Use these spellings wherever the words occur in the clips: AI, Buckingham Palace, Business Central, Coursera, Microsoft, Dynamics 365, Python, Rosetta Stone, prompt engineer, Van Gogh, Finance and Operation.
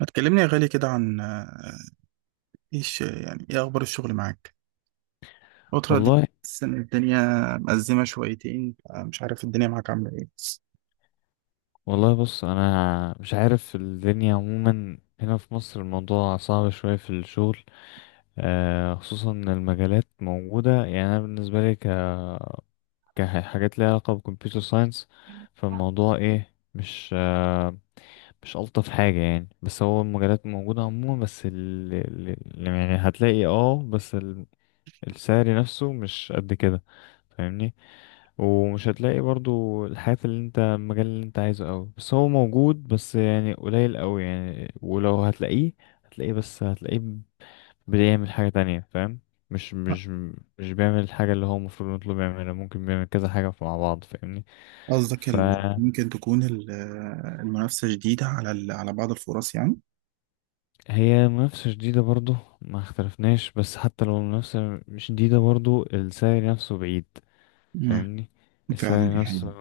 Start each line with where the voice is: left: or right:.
right: ما تكلمني يا غالي كده عن ايش يعني ايه اخبار الشغل معاك الفترة دي.
left: والله
right: حاسس ان الدنيا مأزمة شويتين، مش عارف الدنيا معاك عاملة ايه.
left: والله. بص انا مش عارف الدنيا عموما هنا في مصر. الموضوع صعب شوية في الشغل، خصوصا ان المجالات موجودة. يعني انا بالنسبة لي كحاجات ليها علاقة بالكمبيوتر ساينس. فالموضوع ايه، مش الطف حاجة يعني. بس هو المجالات موجودة عموما. يعني هتلاقي، بس السعر نفسه مش قد كده. فاهمني؟ ومش هتلاقي برضو الحياة اللي انت المجال اللي انت عايزه قوي، بس هو موجود بس يعني قليل قوي. يعني ولو هتلاقيه هتلاقيه، بس هتلاقيه بيعمل حاجة تانية. فاهم؟ مش مش مش بيعمل الحاجة اللي هو المفروض نطلب يعملها، ممكن بيعمل كذا حاجة مع بعض. فاهمني؟
right: قصدك ال-
left: فهي
right: ممكن تكون ال- آه، المنافسة شديدة على على بعض الفرص يعني.
left: منافسة شديدة برضو، ما اختلفناش. بس حتى لو المنافسة مش شديدة، برضو السعر نفسه بعيد.
right: امم
left: فاهمني؟
right: فعلا دي
left: السعر نفسه.
right: حقيقة.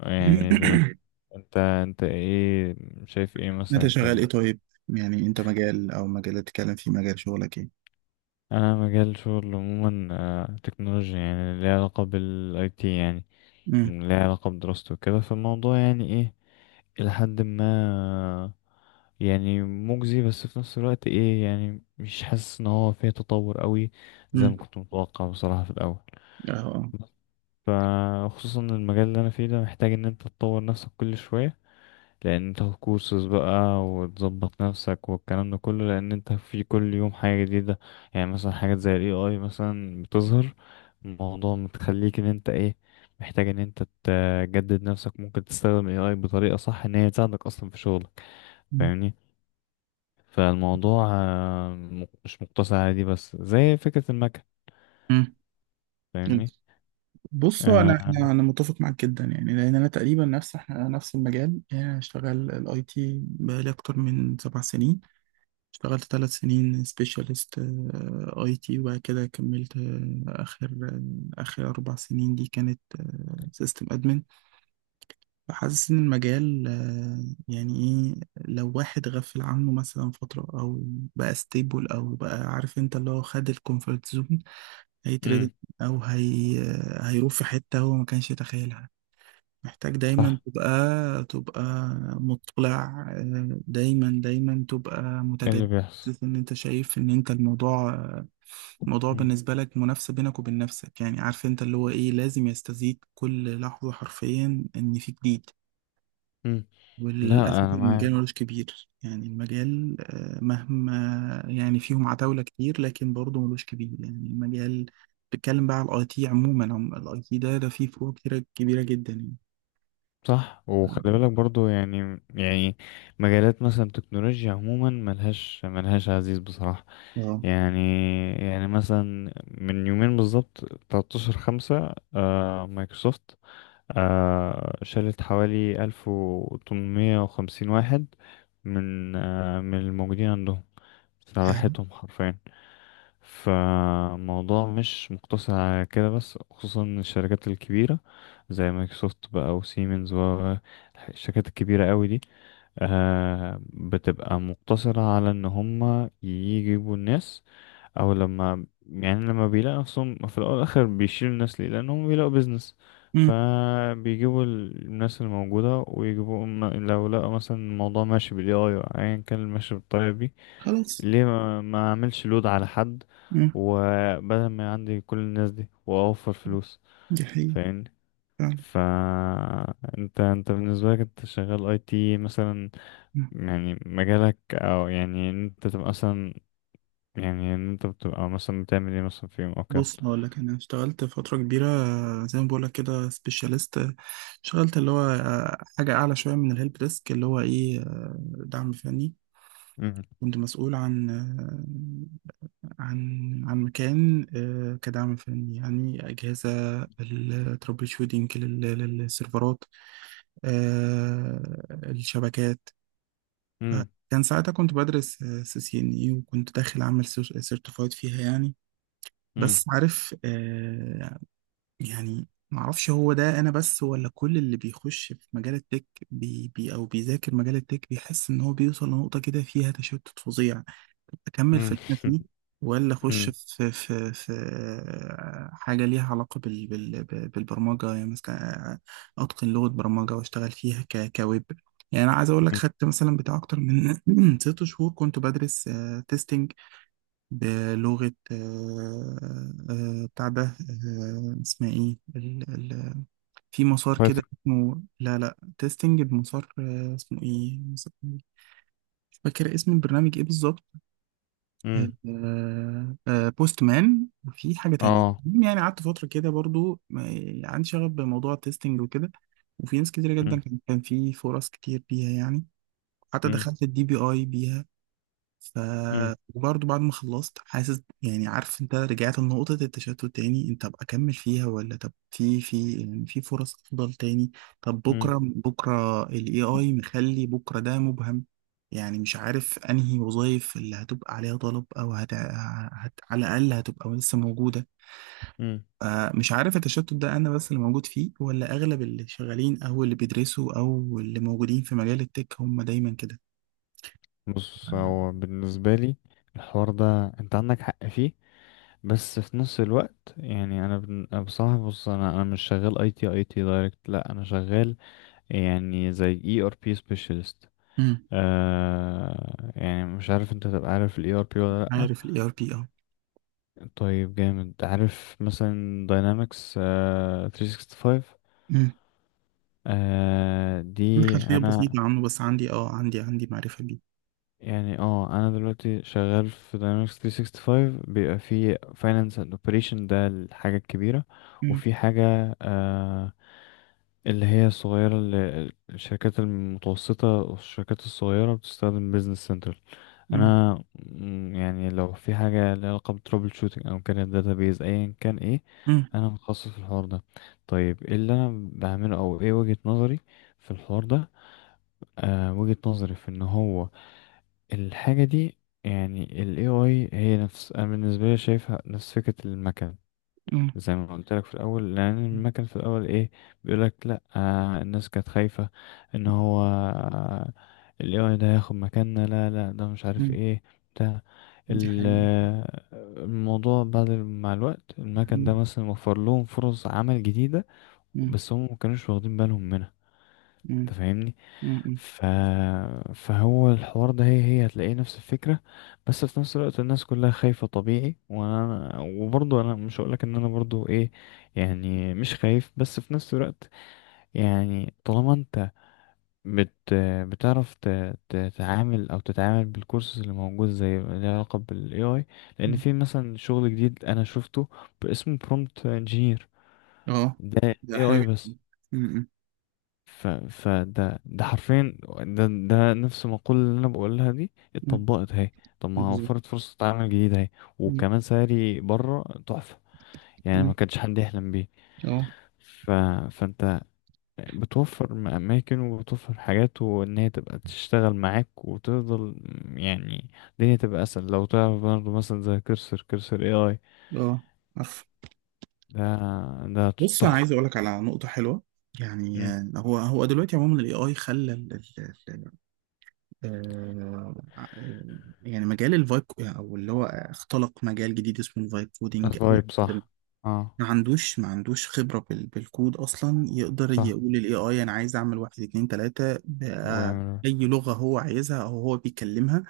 left: يعني بيت. انت ايه شايف ايه مثلا
right: انت
left: انت؟
right: شغال ايه طيب؟ يعني انت مجال او مجال تتكلم فيه، مجال شغلك ايه؟
left: انا مجال شغل عموما، تكنولوجيا يعني ليها علاقة بالاي تي. يعني
right: امم.
left: ليها علاقة بدراسته وكده. فالموضوع يعني ايه إلى حد ما يعني مجزي، بس في نفس الوقت ايه يعني مش حاسس ان هو فيه تطور قوي زي ما
right: امم.
left: كنت متوقع بصراحة في الاول.
right: اه. آه.
left: فخصوصا المجال اللي انا فيه ده محتاج ان انت تطور نفسك كل شوية، لان انت هتكورسز بقى وتظبط نفسك والكلام ده كله، لان انت في كل يوم حاجة جديدة. يعني مثلا حاجات زي الاي اي مثلا بتظهر. الموضوع متخليك ان انت ايه محتاج ان انت تجدد نفسك. ممكن تستخدم الاي اي بطريقة صح ان هي تساعدك اصلا في شغلك. فاهمني؟ فالموضوع مش مقتصر على دي بس زي فكرة المكن.
right: مم. مم.
left: فاهمني؟
right: بصوا، انا
left: آه،
right: انا انا متفق معاك جدا، يعني لان انا تقريبا نفس، احنا نفس المجال. يعني انا شغال الاي تي بقالي اكتر من 7 سنين. اشتغلت 3 سنين سبيشالست اي تي، وبعد كده كملت، اخر 4 سنين دي كانت سيستم ادمن. فحاسس ان المجال يعني ايه، لو واحد غفل عنه مثلا فتره، او بقى ستيبل، او بقى عارف انت اللي هو خد الكومفورت زون، هيتردد.
left: امم.
right: او هي، هيروح في حته هو ما كانش يتخيلها. محتاج دايما
left: صح.
right: تبقى، تبقى مطلع، دايما دايما تبقى
left: ايه اللي
right: متجدد.
left: بيحصل.
right: ان انت شايف ان انت الموضوع، الموضوع
left: امم.
right: بالنسبة لك منافسة بينك وبين نفسك. يعني عارف انت اللي هو ايه، لازم يستزيد كل لحظة حرفيا ان في جديد.
left: أمم. لا
right: وللأسف
left: انا
right: المجال
left: معاك.
right: ملوش كبير، يعني المجال مهما، يعني فيهم عتاولة كتير لكن برضه ملوش كبير يعني المجال. بتكلم بقى على الاي تي عموما، الاي تي ده فيه فروق كتيرة كبيرة جدا يعني.
left: صح. وخلي بالك برضو يعني مجالات مثلا تكنولوجيا عموما ملهاش عزيز بصراحة.
right: اه.
left: يعني يعني مثلا من يومين بالظبط 13 خمسة مايكروسوفت شالت حوالي 1850 واحد من الموجودين عندهم،
right: آه.
left: راحتهم حرفيا. فالموضوع مش مقتصر على كده بس، خصوصا الشركات الكبيرة زي مايكروسوفت بقى وسيمنز والشركات الكبيرة قوي دي، بتبقى مقتصرة على ان هم يجيبوا الناس، او لما لما بيلاقوا نفسهم في الاول والاخر بيشيلوا الناس ليه؟ لانهم بيلاقوا بيزنس.
right: مم.
left: فبيجيبوا الناس الموجودة ويجيبوا لو لقوا مثلا الموضوع ماشي بالاي اي، ايا كان ماشي بالطريقة دي،
right: خلاص.
left: ليه ما اعملش لود على حد
right: مم.
left: وبدل ما عندي كل الناس دي واوفر فلوس.
right: دي حقيقة.
left: فاهمني؟
right: فعلا.
left: ف انت بالنسبه لك انت شغال اي تي مثلا؟
right: مم.
left: يعني مجالك او يعني ان انت تبقى مثلا، يعني ان انت بتبقى مثلا بتعمل ايه مثلا في يوم او كده؟
right: بص أنا أقول لك، أنا اشتغلت فترة كبيرة، زي ما بقول لك كده سبيشاليست. اشتغلت اللي هو حاجة أعلى شوية من الهيلب ديسك، اللي هو إيه، دعم فني.
left: مم.
right: كنت مسؤول عن آه، عن مكان، كدعم فني، يعني أجهزة الترابل شوتنج للسيرفرات، آه، الشبكات.
left: مم.
right: كان ساعتها كنت بدرس سي سي ان اي، وكنت داخل اعمل سيرتيفايد فيها يعني.
left: مم.
right: بس عارف، يعني معرفش هو ده انا بس، ولا كل اللي بيخش في مجال التك، بي بي او بيذاكر مجال التك، بيحس ان هو بيوصل لنقطة كده فيها تشتت فظيع. اكمل في
left: مم.
right: اللي انا فيه، ولا اخش
left: مم.
right: في حاجه ليها علاقه بالبرمجه يعني. مثلا اتقن لغه برمجه واشتغل فيها كويب. يعني انا عايز اقول لك،
left: مم.
right: خدت مثلا بتاع اكتر من 6 شهور كنت بدرس تيستنج بلغه، آه، آه، بتاع ده آه، اسمها ايه في مسار كده
left: بايثون.
right: اسمه، لا لا تيستنج بمسار، اسمه ايه، مش فاكر اسم البرنامج ايه بالظبط.
left: مم.
right: بوست مان وفي حاجة تانية.
left: اه.
right: المهم يعني قعدت فترة كده برضو، يعني عندي شغف بموضوع التستنج وكده. وفي ناس كتير جدا
left: مم.
right: كان، في فرص كتير بيها يعني. حتى
left: مم.
right: دخلت الدي بي اي بيها. ف...
left: مم.
right: وبرضه بعد ما خلصت حاسس، يعني عارف انت، رجعت لنقطة التشتت تاني. انت ابقى اكمل فيها، ولا طب في في يعني في فرص افضل تاني. طب
left: مم.
right: بكرة، بكرة ال AI مخلي بكرة ده مبهم. يعني مش عارف انهي وظائف اللي هتبقى عليها طلب، او على الاقل هتبقى لسه موجودة.
left: مم.
right: مش عارف التشتت ده انا بس اللي موجود فيه، ولا اغلب اللي شغالين او اللي بيدرسوا او اللي موجودين في مجال التك هم دايما كده.
left: بص
right: آه.
left: هو بالنسبه لي الحوار ده انت عندك حق فيه. بس في نفس الوقت يعني أنا بصراحه، بص انا مش شغال اي تي اي تي دايركت، لا انا شغال يعني زي اي ار بي سبيشالست.
right: مم.
left: يعني مش عارف انت تبقى عارف الاي ار بي ولا لا؟
right: عارف الاي ار بي.
left: طيب جامد. عارف مثلا داينامكس 365؟
right: اه عندي
left: دي
right: خلفية
left: انا
right: بسيطة عنه، بس عندي اه عندي معرفة بيه.
left: يعني انا دلوقتي شغال في Dynamics 365، بيبقى في Finance and Operation، ده الحاجة الكبيرة.
right: مم.
left: وفي حاجة اللي هي الصغيرة، اللي الشركات المتوسطة والشركات الصغيرة بتستخدم Business Central.
right: مم.
left: انا يعني لو في حاجة ليها علاقة بترابل شوتنج او كانت database ايا كان ايه،
right: مم.
left: انا متخصص في الحوار ده. طيب ايه اللي انا بعمله او ايه وجهة نظري في الحوار ده؟ وجهة نظري في ان هو الحاجة دي، يعني ال AI هي نفس أنا بالنسبة لي شايفها نفس فكرة المكن.
right: مم.
left: زي ما قلت لك في الأول، لأن المكن في الأول إيه بيقولك لأ، الناس كانت خايفة إن هو ال AI ده هياخد مكاننا. لا لا ده مش عارف
right: مم.
left: إيه بتاع
right: دي
left: ال-
right: حقيقة.
left: آه، الموضوع. بعد مع الوقت المكن ده
right: مم.
left: مثلا وفر لهم فرص عمل جديدة،
right: مم.
left: بس هم مكانوش واخدين بالهم منها.
right: مم.
left: تفهمني؟
right: مم.
left: ف... فهو الحوار ده هي هتلاقيه نفس الفكرة. بس في نفس الوقت الناس كلها خايفة طبيعي. وانا وبرضه انا مش هقولك ان انا برضه ايه، يعني مش خايف. بس في نفس الوقت يعني طالما انت بت... بتعرف تتعامل او تتعامل بالكورسز اللي موجود زي اللي علاقة بالاي اي، لان
right: مم.
left: في مثلا شغل جديد انا شفته اسمه برومبت انجينير.
right: اه.
left: ده
right: ده
left: اي
right: حلو
left: اي
right: جدا.
left: بس.
right: مم.
left: فده حرفيا ده نفس المقولة اللي انا بقولها دي
right: مم.
left: اتطبقت اهي. طب ما
right: بالظبط.
left: وفرت فرصة عمل جديدة اهي،
right: مم.
left: وكمان سعري بره تحفة. يعني ما
right: مم.
left: كانش حد يحلم بيه.
right: اه.
left: ف... فانت بتوفر اماكن وبتوفر حاجات وان هي تبقى تشتغل معاك وتفضل. يعني الدنيا تبقى اسهل لو تعرف برضه مثلا زي كرسر كرسر اي اي.
right: اه. عارف.
left: ده ده
right: بص انا عايز
left: تحفة.
right: اقول لك على نقطة حلوة. يعني
left: امم.
right: هو دلوقتي عموما الاي اي خلى آه، آه، يعني مجال الفايب، او اللي هو اختلق مجال جديد اسمه الفايب كودينج.
left: طيب صح. اه.
right: ما عندوش خبرة بالكود أصلا، يقدر
left: صح.
right: يقول ال AI أنا عايز أعمل واحد اتنين تلاتة بأي
left: ويعمل.
right: لغة هو عايزها أو هو بيكلمها.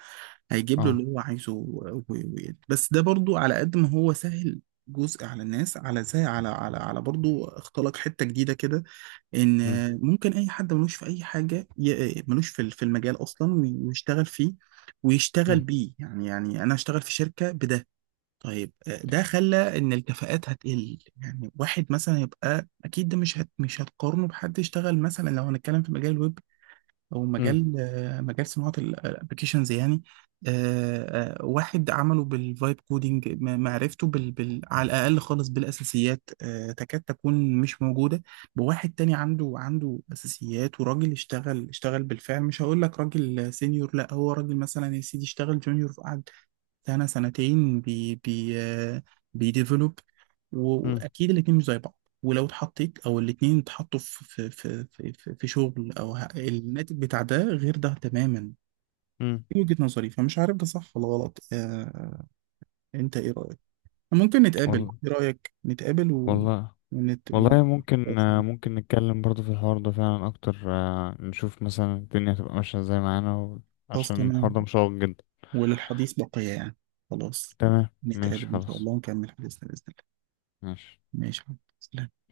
right: هيجيب له اللي
left: اه.
right: هو عايزه بس ده برضو على قد ما هو سهل، جزء على الناس، على زي على على على برضو اختلق حتة جديدة كده. ان ممكن اي حد ملوش في اي حاجه، ملوش في في المجال اصلا، ويشتغل فيه، ويشتغل بيه. يعني انا اشتغل في شركه بده. طيب، ده خلى ان الكفاءات هتقل. يعني واحد مثلا يبقى، اكيد ده مش مش هتقارنه بحد يشتغل. مثلا لو هنتكلم في مجال الويب، او
left: امم.
right: مجال، مجال صناعه الابلكيشنز يعني. واحد عمله بالفايب كودينج، معرفته على الاقل خالص بالاساسيات، تكاد تكون مش موجوده. بواحد تاني عنده، اساسيات وراجل اشتغل، بالفعل. مش هقول لك راجل سينيور، لا، هو راجل مثلا يا سيدي اشتغل جونيور بتاعنا سنتين بي بي آه، بيديفلوب.
left: مم.
right: واكيد الاتنين مش زي بعض. ولو اتحطيت، او الاتنين اتحطوا في شغل، او الناتج بتاع ده غير ده تماما.
left: مم.
right: دي وجهة نظري، فمش عارف ده صح ولا غلط. انت ايه رأيك؟ ممكن
left: وال...
right: نتقابل، ايه رأيك نتقابل
left: والله.
right: ونت... و...
left: والله ممكن، ممكن نتكلم برضه في الحوار ده فعلا أكتر، نشوف مثلا الدنيا هتبقى ماشية ازاي معانا
right: خلاص
left: عشان الحوار ده
right: تمام.
left: مشوق جدا.
right: وللحديث بقية يعني. خلاص.
left: تمام ماشي
right: نتقابل ان شاء
left: خلاص
right: الله ونكمل حديثنا بإذن الله.
left: ماشي
right: ماشي يا حبيبي. سلام.